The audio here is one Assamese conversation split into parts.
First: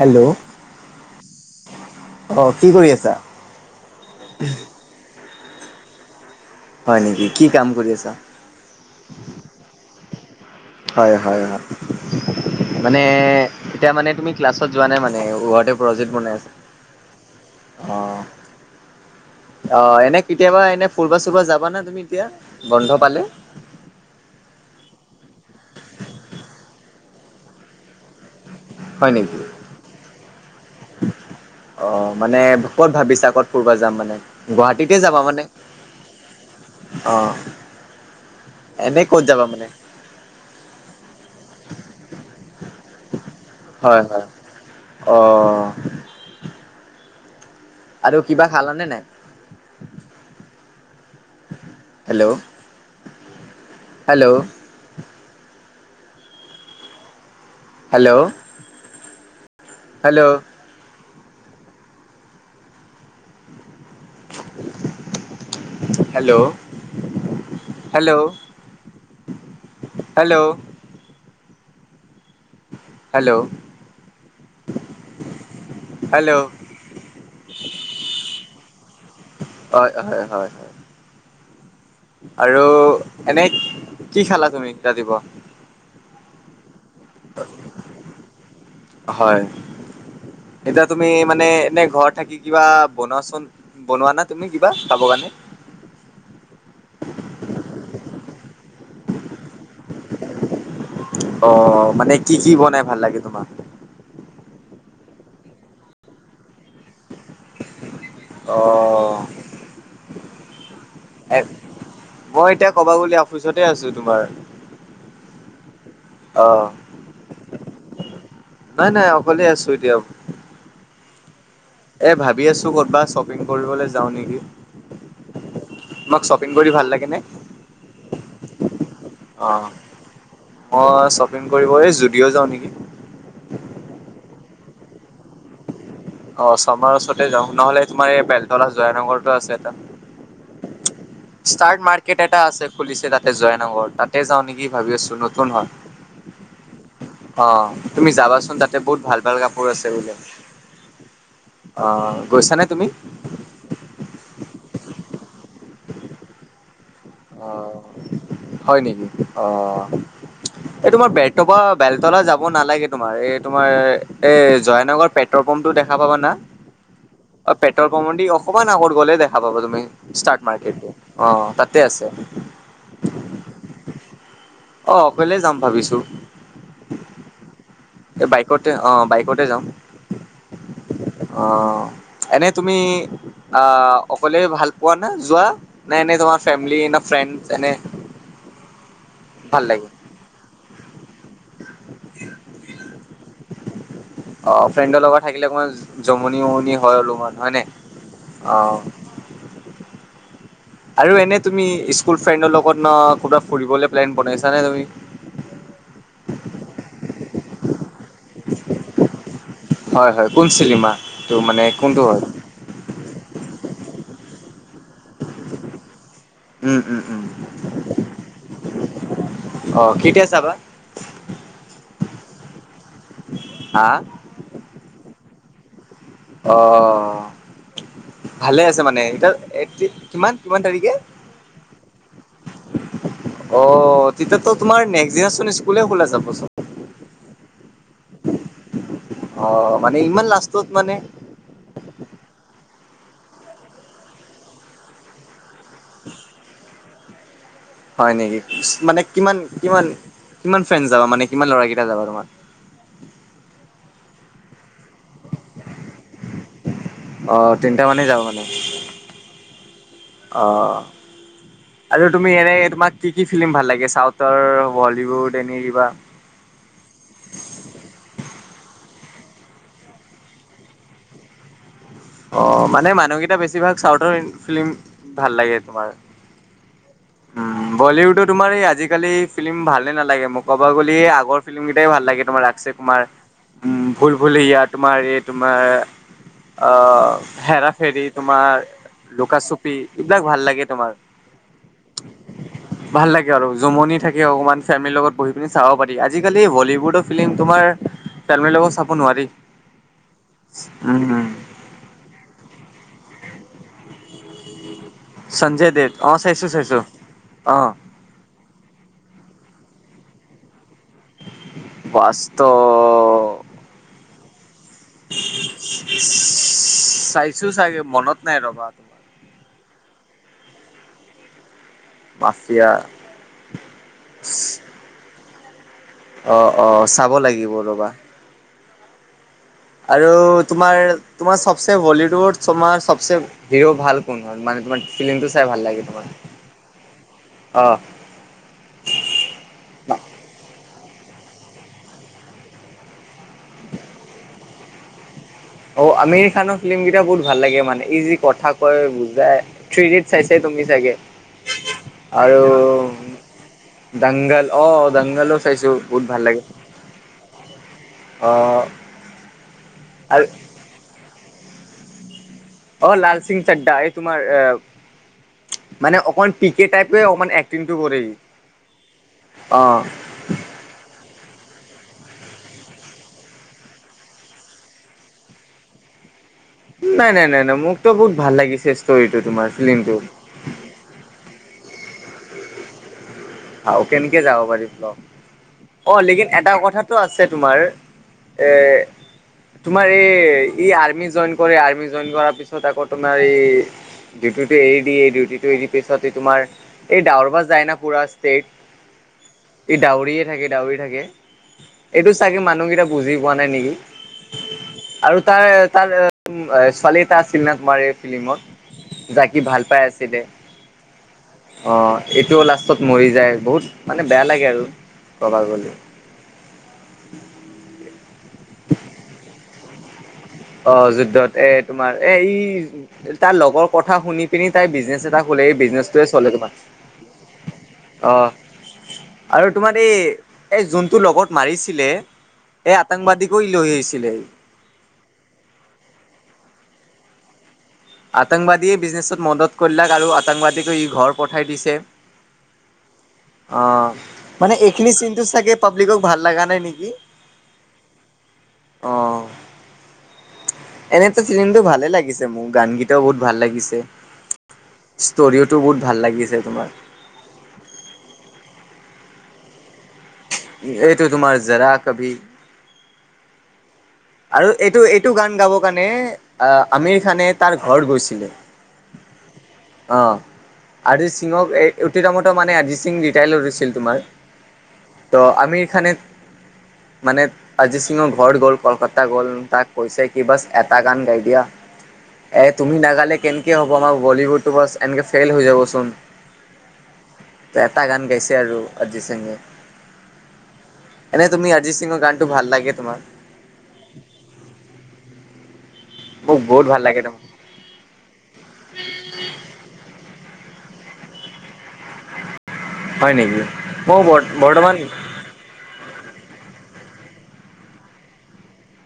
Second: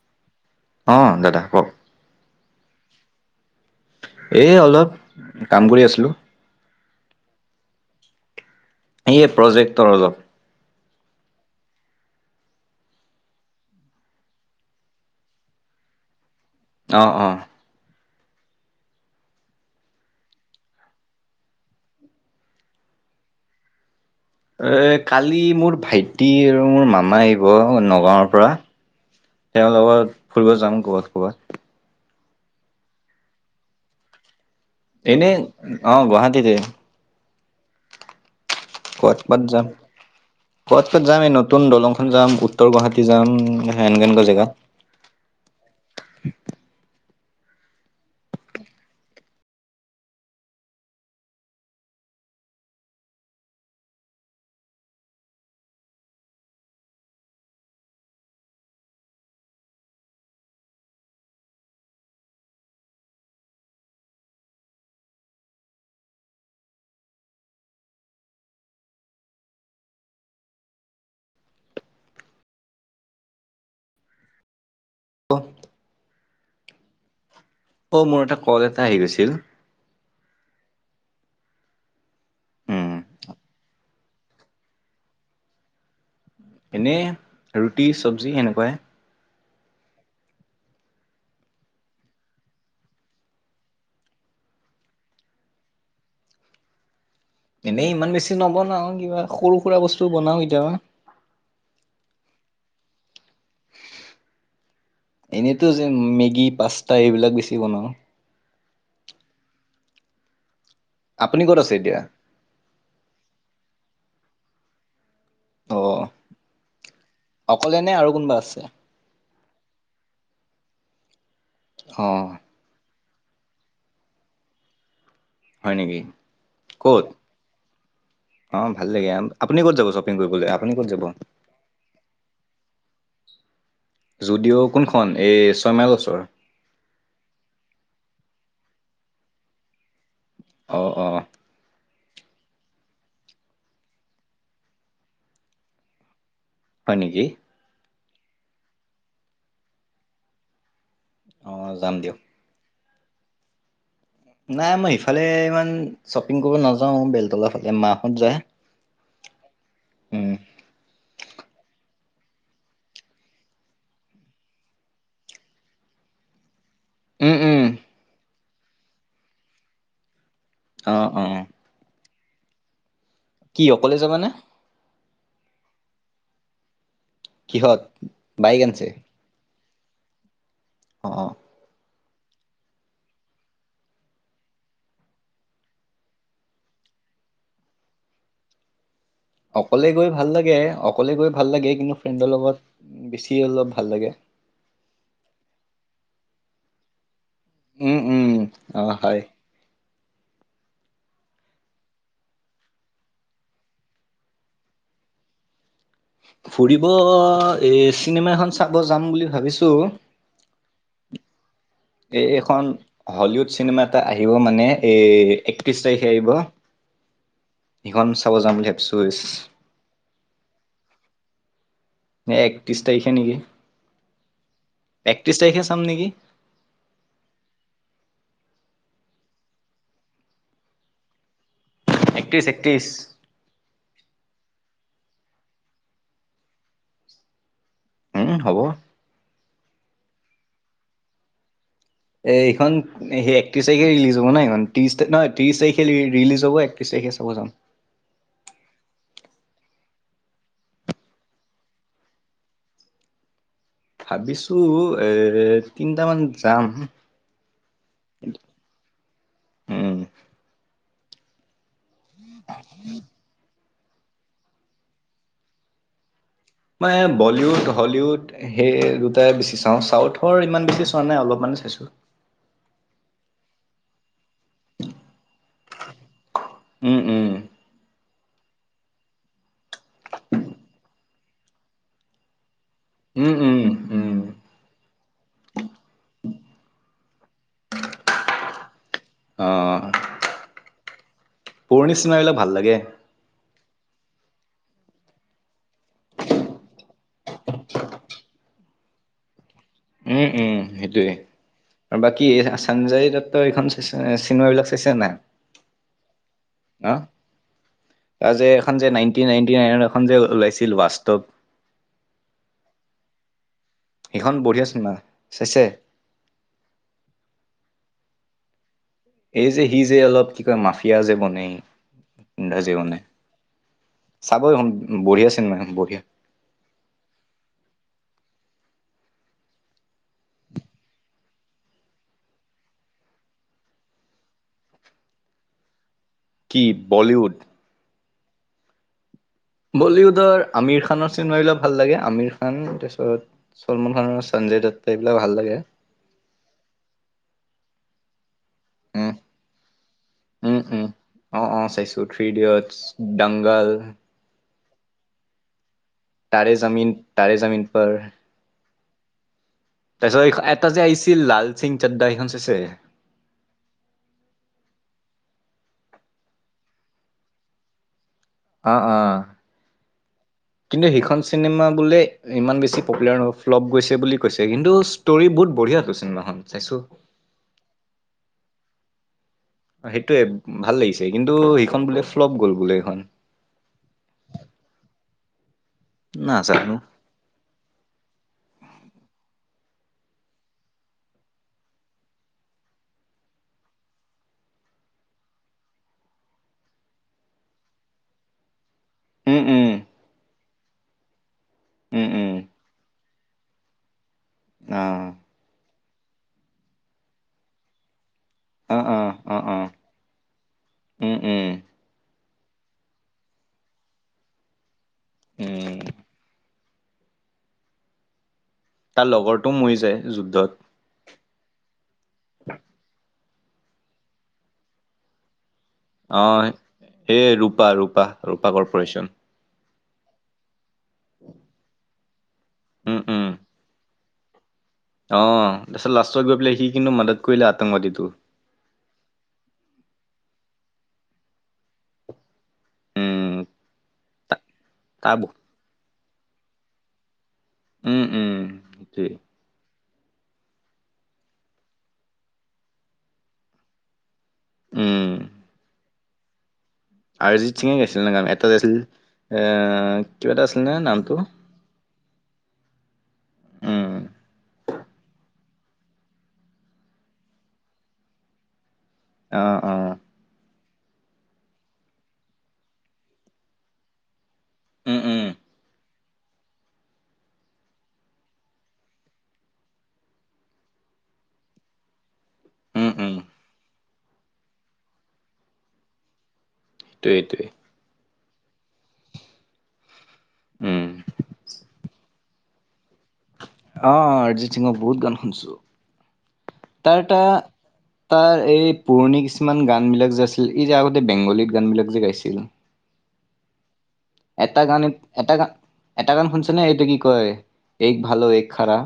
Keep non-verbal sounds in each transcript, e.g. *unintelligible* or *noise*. হেল্ল'। অ, দাদা কওক অ, কি কৰি আছা? এই অলপ কাম কৰি আছিলোঁ। হয় নেকি কি কাম কৰি আছা? সেয়ে প্ৰজেক্টৰ অলপ হয় হয় হয় মানে এতিয়া মানে তুমি ক্লাছত যোৱা নাই মানে ঘৰতে প্ৰজেক্ট বনাই আছা অ অ অঁহ। অ এনে কেতিয়াবা এনে ফুৰবা চুৰবা যাবানা তুমি এতিয়া বন্ধ পালে। এ কালি মোৰ ভাইটি আৰু মোৰ মামা আহিব নগাঁৱৰ পৰা। হয় নেকি? তেওঁৰ লগত ফুৰিব যাম ক'ৰবাত ক'ৰবাত। অ মানে ক'ত ভাবিছা ক'ত ফুৰব যাম মানে। গুৱাহাটীতে- যাবা এনেই মানে? অ গুৱাহাটীতে। অ এনেই কবাত ক'ত কবাত যাবা মানে যাম কবাত কবাত যাম এই নতুন দলংখন যাম উত্তৰ গুৱাহাটী যাম মানে হয় এনেকোৱা হয় এনেকোৱা জেগা অ আৰু কিবা খালানে নাই hello hello hello hello *inaudible* hello hello hello hello অ হেল্ল' অ মোৰ এটা কল এটা আহি গৈছিল। হয় হয় হয় হয় আৰু এনে কি খালা তুমি ৰাতিপুৱা এনেই ৰুটি চবজি সেনেকোৱাই- হয় এতিয়া তুমি মানে এনে ঘৰত থাকি কিবা বনোৱাচোন বনোৱানে নাই তুমি কিবা খাব কাৰণে এনেই ইমান বেছি নবনাও কিবা সৰু সুৰা বস্তু বনাও কেতিয়াবা অ মানে কি কি বনাই ভাল লাগে তোমাক এনেইতো যে মেগী পাস্তা এইবিলাক বেছি বনাও। অ' এ আপুনি ক'ত আছে এতিয়া? মই এতিয়া কবা গ লে অফিচতে আছো তোমাৰ অ' অহ অকলে নে আৰু কোনোবা আছে? নাই নাই অ অকলে আছো এতিয়াও এই অ' ভাবি আছো ক'ৰবাত শ্বপিং কৰিবলৈ যাওঁ নেকি। হয় নেকি? তোমাক শ্বপিং কৰি ভাল লাগে নে উ অ ভাল লাগে অ আপুনি ক'ত যাব শ্বপিং কৰিবলৈ আপুনি ক'ত যাব মই শ্বপিং কৰিব এই জুডিঅ' যাওঁ নেকি? যদিও' কোনখন এই ছয়মাইল ওচৰত অ শৰ্মাৰ ওচৰতে যাওঁ নহ'লে তোমাৰ এই বেলতলা জয়ানগৰতো আছে এটা অ অ ষ্টাৰ্ট মাৰ্কেট এটা আছে খুলিছে তাতে জয়নগৰ তাতে যাওঁ নেকি ভাবি আছো নতুন হয়। হয় নেকি অ তুমি যাবাচোন তাতে বহুত ভাল ভাল কাপোৰ আছে বোলে। অ যাম দিয়ক। গৈছানে তুমি নাই মই ইফালে ইমান শ্বপিং কৰিব নাযাও বেলেগ অ হয় নেকি অ? উম, এই তোমাৰ বেলতলা বেলতলা যাব নালাগে তোমাৰ এই তোমাৰ এ জয়নগৰ পেট- তৰপমটো দেখা পাবা না? উম উম পেটৰ পমেদি অকমান আগত গ'লে দেখা পাব তুমি ষ্টাৰ্ট মাৰ্কেটতো অ তাতে আছে। কি অকলে যাবানে। অ অকলে যাম ভাবিছো। কিহত এই বাইক বাইকতে আনিছে? অ বাইকতে যাওঁ। অ অ অ এনেই তুমি আহ অকলে ভাল পোৱা নে যোৱা নে এনে তোমাৰ ফেমলি ফ্ৰেণ্ডচ এনে, *inaudible* ভাল লাগে অকলে গৈ ভাল লাগে অকলে গৈ ভাল লাগে কিন্তু ফ্ৰেণ্ডৰ লগত বেছি অলপ ভাল লাগে। অ ফ্ৰেণ্ডৰ লগত থাকিলে অকণমান জমনি উমনি হয় অলপমান হয় নাই। উম উম অ হয়। আৰু এনে তুমি স্কুল ফ্ৰেণ্ডৰ লগত ন ক'ৰবাত ফুৰিবলৈ প্লেন বনাইছা নে তুমি? ফুৰিব এই চিনেমা এখন চাব যাম বুলি ভাবিছোঁ। হয় হয় কোন চিনেমা? তোৰ মানে কোনটো? এই এখন হলিউড চিনেমা এটা আহিব মানে এই একত্ৰিশ তাৰিখে আহিব। উম, উম, উম, সিখন চাব যাম বুলি ভাবিছোঁ। অ কেতিয়া চাবা? ন একত্ৰিছ তাৰিখে নেকি, হা একত্ৰিছ তাৰিখে চাম নেকি? অ ভালে আছে মানে এতিয়া কিমান কিমান তাৰিখে? একত্ৰিছ একত্ৰিছ অ তেতিয়াতো তোমাৰ নেক্স দিনাচোন স্কুলে খোলা যাবচোন। উম হ'ব। অ মানে ইমান লাষ্টত মানে, এই খন সেই একত্ৰিছ তাৰিখে ৰিলজ হ'ব ন সেইখন ত্ৰিছ নহয় ত্ৰিছ তাৰিখে ৰিলিজ হব একত্ৰিশ তাৰিখে চাব যাম। হয় নেকি মানে কিমান কিমান কিমান ফ্ৰেণ্ড যাবা মানে কিমান ল'ৰা কেইটা যাবা তোমাৰ? ভাবিছোঁ এ তিনিটামান যাম অঁ তিনিটা মানে যাবা উম অ আৰু তুমি এনে তোমাক কি কি ফিল্ম ভাল লাগে চাউথৰ, হলীউড এনেই কিবা মানে বলীউড, হলিউড সেই দুটাই বেছি চাওঁ চাউথৰ ইমান বেছি চোৱা নাই অলপমানে চাইছোঁ। অ মানে মানুহকেইটা বেছিভাগ চাউথৰ ফিল্ম ভাল লাগে তোমাৰ। উম উম। বলিউডো তোমাৰ এই আজিকালি ফিল্ম ভালে নালাগে মোকবা গলিয়ে আগৰ ফিল্মকেইটাই ভাল লাগে তোমাৰ আক্ষেপ তোমাৰ উম উম উ ভুল উম ভুলেয়া তোমাৰ এই তোমাৰ অ হেৰা ফেৰি তোমাৰ অ লুকাচুপি এইবিলাক ভাল লাগে তোমাৰ। পুৰণি চিনেমাবিলাক ভাল লাগে। ভাল লাগে আৰু জুমনি থাকে অকণমান ফেমিলিৰ লগত বহি পিনি চাব পাৰি আজিকালি হলীউডৰ ফিল্ম তোমাৰ ফেমলি লগত চাব নোৱাৰি। উম উম উম সেইটোয়ে আৰু বাকী চঞ্জয় দত্তৰ এইখন চিনেমাবিলাক চাইছে নাই? সঞ্জয় দেৱ অ চাইছো চাইছো অ অ। তাৰ যে এখন যে নাইনটিন নাইনটি নাইন এখন যে ওলাইছিল বাস্তৱ বাস্তৱ সেইখন বঢ়িয়া চিনেমা চাইছে। চাইছো চাগে মনত নাই ৰবা। এই যে সি যে অলপ কি কয় মাফিয়া যে বনে, মাফিয়া যে বনে চাবচোন বঢ়িয়া চিনেমা বঢ়িয়া। অ অ চাব লাগিব ৰ'বা। আৰু তোমাৰ তোমাৰ চবচে বলিউডৰ তোমাৰ চবচে হিৰো ভাল কোন হয়? মানে তোমাৰ ফিলিমটো চাই ভাল লাগে তোমাৰ। কি বলিউড অ অ। বলিউডৰ আমিৰ খানৰ চিনেমাবিলাক ভাল লাগে আমিৰ খান তাৰপিছত চলমান খান আৰু সঞ্জয় দত্ত এইবিলাক ভাল লাগে। অ' আমিৰ খানৰ ফিল্ম কেইটা বহুত ভাল লাগে মানে ই যি কথা কয় উম বুজাই থ্ৰী ইডিয়েটছ চাইছাই উম তুমি উম চাগে অ আৰু বাৰু দাংগাল অ' দাংগালো চাইছো। বহুত ভাল লাগে তাৰে জমিন, তাৰে জমিন পৰ। অ'। তাৰপিছত আৰু এইখন এটা যে আহিছিল লাল সিং চাদ্দা এইখন চাইছে। অ' লাল সিং চাড্ডা এই তোমাৰ আহ মানে অকণমান পি কে টাইপে অকণমান একটিঙটো কৰে। অ'-অ' অ' কিন্তু এইখন চিনেমা বোলে ইমান বেছি পপুলাৰ নহয় ফ্লপ গৈছে বুলি কৈছে কিন্তু ষ্টৰি বহুত বঢ়িয়াটো চিনেমাখনৰ। নাই-নাই-নাই-নাই মোক তো বহুত ভাল লাগিছে ষ্টৰিটো তোমাৰ। ফিল্মটো সেইটোৱে ভাল লাগিছে কিন্তু এইখন বোলে ফ্লপ গ'ল বোলে এইখন। অহ কেনেকে যাব পাৰিল ক অ' লেকিন এটা কথাটো আছে তোমাৰ এ তোমাৰ এই ই আৰ্মি জইন কৰে আৰ্মি জইন কৰাৰ পিছত আকৌ তোমাৰ এই ডিউটিটো এৰি দিয়ে, এই ডিউটিটো এৰি পিছত এই তোমাৰ এই দাউৰবা যায় না পুৰা যে ই দাউৰিয়ে থাকে, দাউৰিয়ে থাকে। এইটো চাগে মানুহকেইটা বুজি পোৱা নাই নেকি? অ', আৰু তাৰ, তাৰ ছোৱালী এটা আছিল নে তোমাৰ এই অ', ফিল্মত। অ', যাক অ', সি ভাল অ', পাই আছিলে উম, উম, অ' এইটোও লাষ্টত মৰি যায় বহুত মানে বেয়া লাগে আৰু ক'বা গ'লে। উম, *unintelligible* তাৰ লগৰটোও মৰি যায় যুদ্ধত। অ' যুদ্ধত এ তোমাৰ এই তাৰ লগৰ কথা শুনি পিনি তাই বিজনেছ এটা খোলে এই বিজনেছ অ' সেয়ে ৰূপা, ৰূপা- অ', ৰূপা কৰ্পৰেচন। আৰু তোমাৰ এই এই যোনটো লগত মাৰিছিলে এই উম, উম, আতংবাদীকো লৈ আহি ছিলে। অ' তাৰপিছত লাষ্টত গৈ পেলাই সি কিন্তু মদত কৰিলে আতংকবাদী টোক। আতংবাদীয়ে বিজনেছত মদত কৰিলাক আৰু আতংবাদীকে ই ঘৰ পঠাই দিছে। উম, অ' তা- মানে এইখিনি তাৰ চিনটো ব- চাগে পাব্লিকক ভাল লগা নাই নেকি? উম-উম সেইটোৱে এনেটা ফিল্মটো ভালে লাগিছে মোৰ। গানকেইটাও বহুত ভাল লাগিছে, উম, ষ্টৰিওটো বহুত ভাল লাগিছে তোমাৰ। অৰজিত সিঙে গাইছিলে গান এটা আছিল এ কিবা এটা আছিলে নহয় এইটো নামটো। তোমাৰ জৰা কভি। উম আৰু এইটো এইটো গান গাব কাৰণে আহ আমিৰ খানে তাৰ ঘৰ গৈছিলে অ', অ', আহ অৰিজিত সিংক এই উতিৰামতো মানে অৰিজিত সিং ৰিটায়াৰ হৈছিল তোমাৰ উম, ত' উম, আমিৰ খানে মানে অজিত সিঙৰ ঘৰত গ'ল কলকাতা। এটা গ'ল তাক কৈছে কি বাছ এটা গান গাই দিয়া এ তুমি উম, উম, নাগালে কেনেকে হ'ব আমাৰ বলিউডটো বাছ এনেকে ফেইল হৈ যাব চোন। সেইটোৱেই সেটোৱেই। এটা গান গাইছে আৰু অৰিজিত সিঙে উম। এনে তুমি অৰিজিত সিঙৰ গান টো ভাল লাগে তোমাৰ। অ' অৰিজিত সিঙক বহুত গান শুনিছো। মোক বহুত ভাল লাগে তোমাক। *unintelligible* তাৰ এই পুৰণি কিছুমান গান বিলাক যে আছিল এই যে আগতে বেংগলীত গান বিলাক যে গাইছিল হয় নেকি? মই এটা বৰ্তমান গান এটা গান এটা গান শুনছে ন এইটো কি কয়, এক ভাল এক খাৰা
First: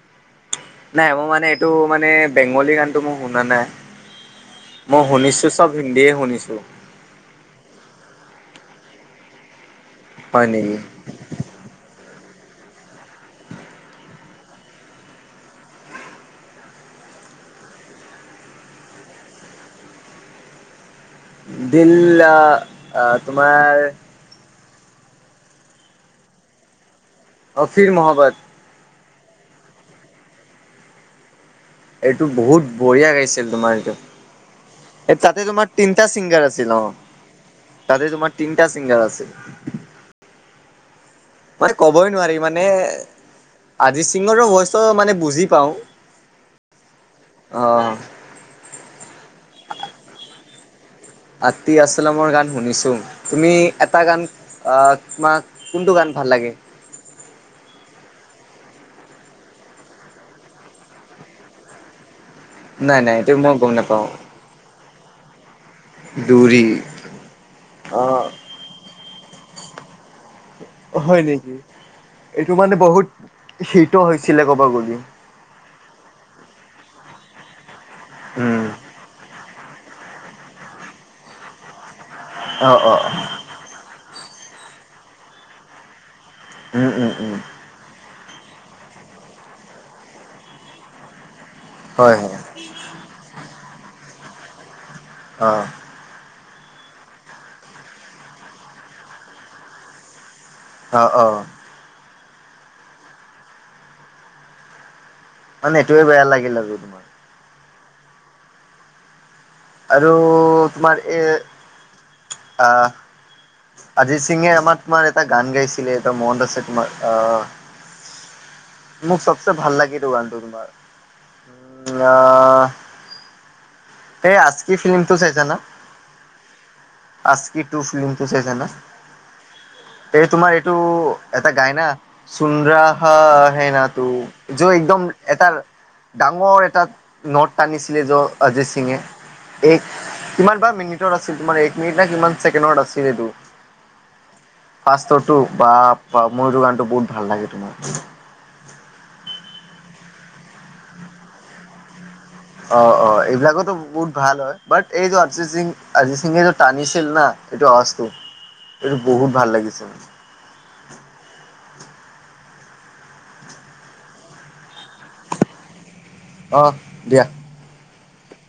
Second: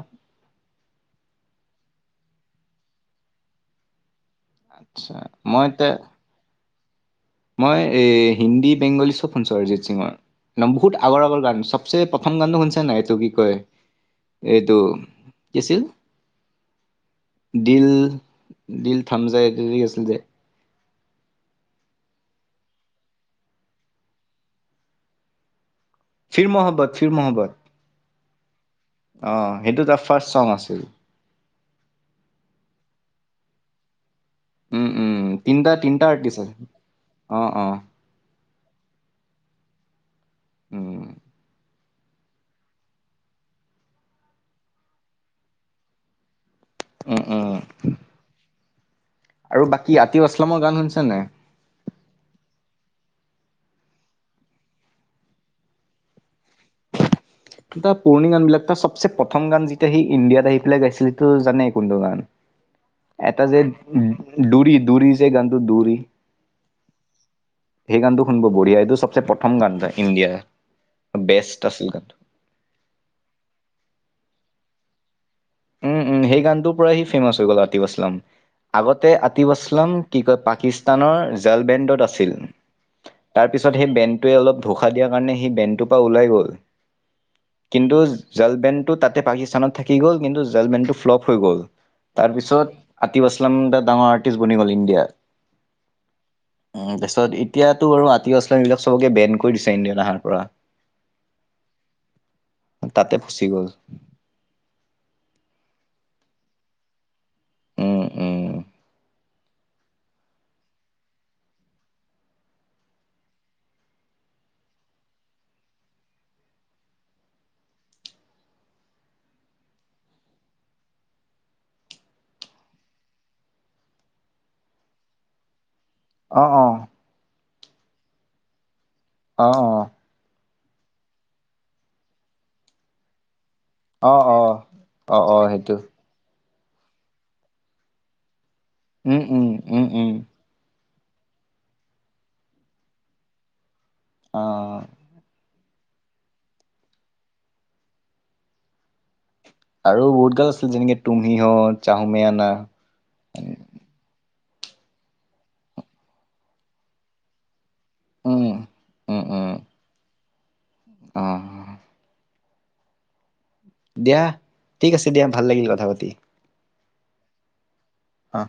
নাই মোৰ মানে এইটো মানে বেংগলী গানটো মোৰ শুনা নাই মই আচ্ছা শুনিছো মই চব এ হিন্দীয়ে শুনিছো মই এই হিন্দী বেংগলী চব শুনছো অৰিজিত হয় সিঙৰ নেকি? বহুত আগৰ আগৰ গান চবচে প্ৰথম গানটো শুনিছে নাই এইটো কি কয়? এইটো কি আছিল? ডিল ডিল থাম্জাৰি এইটো কি আছিল যে, দিল আ, অ তোমাৰ ফিৰ মহাবত ফিৰ মহাবত অ ফীৰ মহাবত অ সেইটো তাৰ ফাৰ্ষ্ট চং আছিল এইটো বহুত বঢ়িয়া গাইছিল তোমাৰ এইটো উম, উম, এ তাতে তোমাৰ তিনটা আৰ্টিষ্ট চিংগাৰ আছে। আছিল অ অ', অ', তাতে তোমাৰ তিনিটা ছিংগাৰ আছিল উম মানে কবই নোৱাৰি মানে আজিত সিঙৰো ভইচটো মানে বুজি পাওঁ উম উম অ আৰু বাকী আতিফ আছলামৰ গান শুনিছা নে আতি আছলামৰ গান শুনিছো তুমি এটা গান অ তোমাক কোনটো গান ভাল লাগে? তাৰ পুৰণি গান বিলাক টা চবচে প্ৰথম গান যেতিয়া সি ইণ্ডিয়াত আহি পেলাই গাইছিলেটো জানেই কোনটো গান নাই নাই এইটো এটা মই যে গম নাপাওঁ দোৰি দোৰি যে গানটো দোৰী দৌৰি সেই অ গানটো শুনিব বঢ়িয়া এইটো চবচে প্ৰথম গান এটা ইণ্ডিয়া হয় নেকি এইটো মানে বহুত শীত হৈছিলে কব গলি উম উম সেই গানটোৰ পৰাই সি ফেমাচ হৈ গ'ল আতিফ আছলাম উম আগত আতিব আছলাম কি কয় পাকিস্তানৰ জালবেণ্ডত আছিল অ অ অ তাৰপিছত সেই বেণ্টোৱ অলপ ধোষা দিয়াৰ কাৰণে সেই বেণ্ডটো পৰা ওলাই গ'ল উম উম উম কিন্তু জালবেনটো তাতে পাকিস্তানত থাকি গ'ল কিন্তু জালবেনটো ফ্লপ হৈ গ'ল হয় তাৰ হয় পিছত আতিফ আছলাম দা ডাঙৰ আৰ্টিষ্ট বনি গ'ল ইণ্ডিয়াৰ অ *inaudible* *unintelligible* উ তাৰপিছত এতিয়াতো আৰু আতীব আচলাম এইবিলাক চবকে বেন কৰি দিছে ইণ্ডিয়াত আহাৰ পৰা অ অ তাতে ফচি গ'ল। মানে এইটোয়ে বেয়া লাগিলে আৰু তোমাৰ। উম উম, আৰু তোমাৰ এ, আ অজিত সিঙে আমাৰ তোমাৰ এটা গান গাইছিলে এটা মোহন দাসে তোমাৰ আহ মোক চবচে ভাল লাগে এতো গানটো তোমাৰ উ আহ সেই আজকি ফিল্মটো চাইছা না অ অ, আজকি টো ফিল্মিটোচাইছা না। অ অ, এই তোমাৰ এইটো এটা গায় না চুন্দ্ৰা হা হেনা। ত অ', অ'। য একদম অ', অ', এটাৰ সেইটো ডাঙৰ এটা নট টানিছিলে য সিঙে উম উম, এক উম, উম। কিমান বা মিনিটত আছিল তোমাৰ এক মিনিট নে কিমান ছেকেণ্ডত আছিল এইটো। অ, পাটো বা ময়টো গানতটো বহুত ভাল লাগে তোমাৰ। আৰু বহুত গান আছিল যেনেকে তুমিহত, চাহুমেনা। অ অ এইবিলাকোতো বহুত ভাল হয়। বাট এইটো অৰিজিত সিং অৰিজিত সিংহে যে টানিছিল না এইটো অ, উম। এইটো উম, বহুত উম, ভাল লাগিছিল। অ, দিয়া ঠিক আছে দিয়া ভাল লাগিল কথা পাতি। অ দিয়া। অ,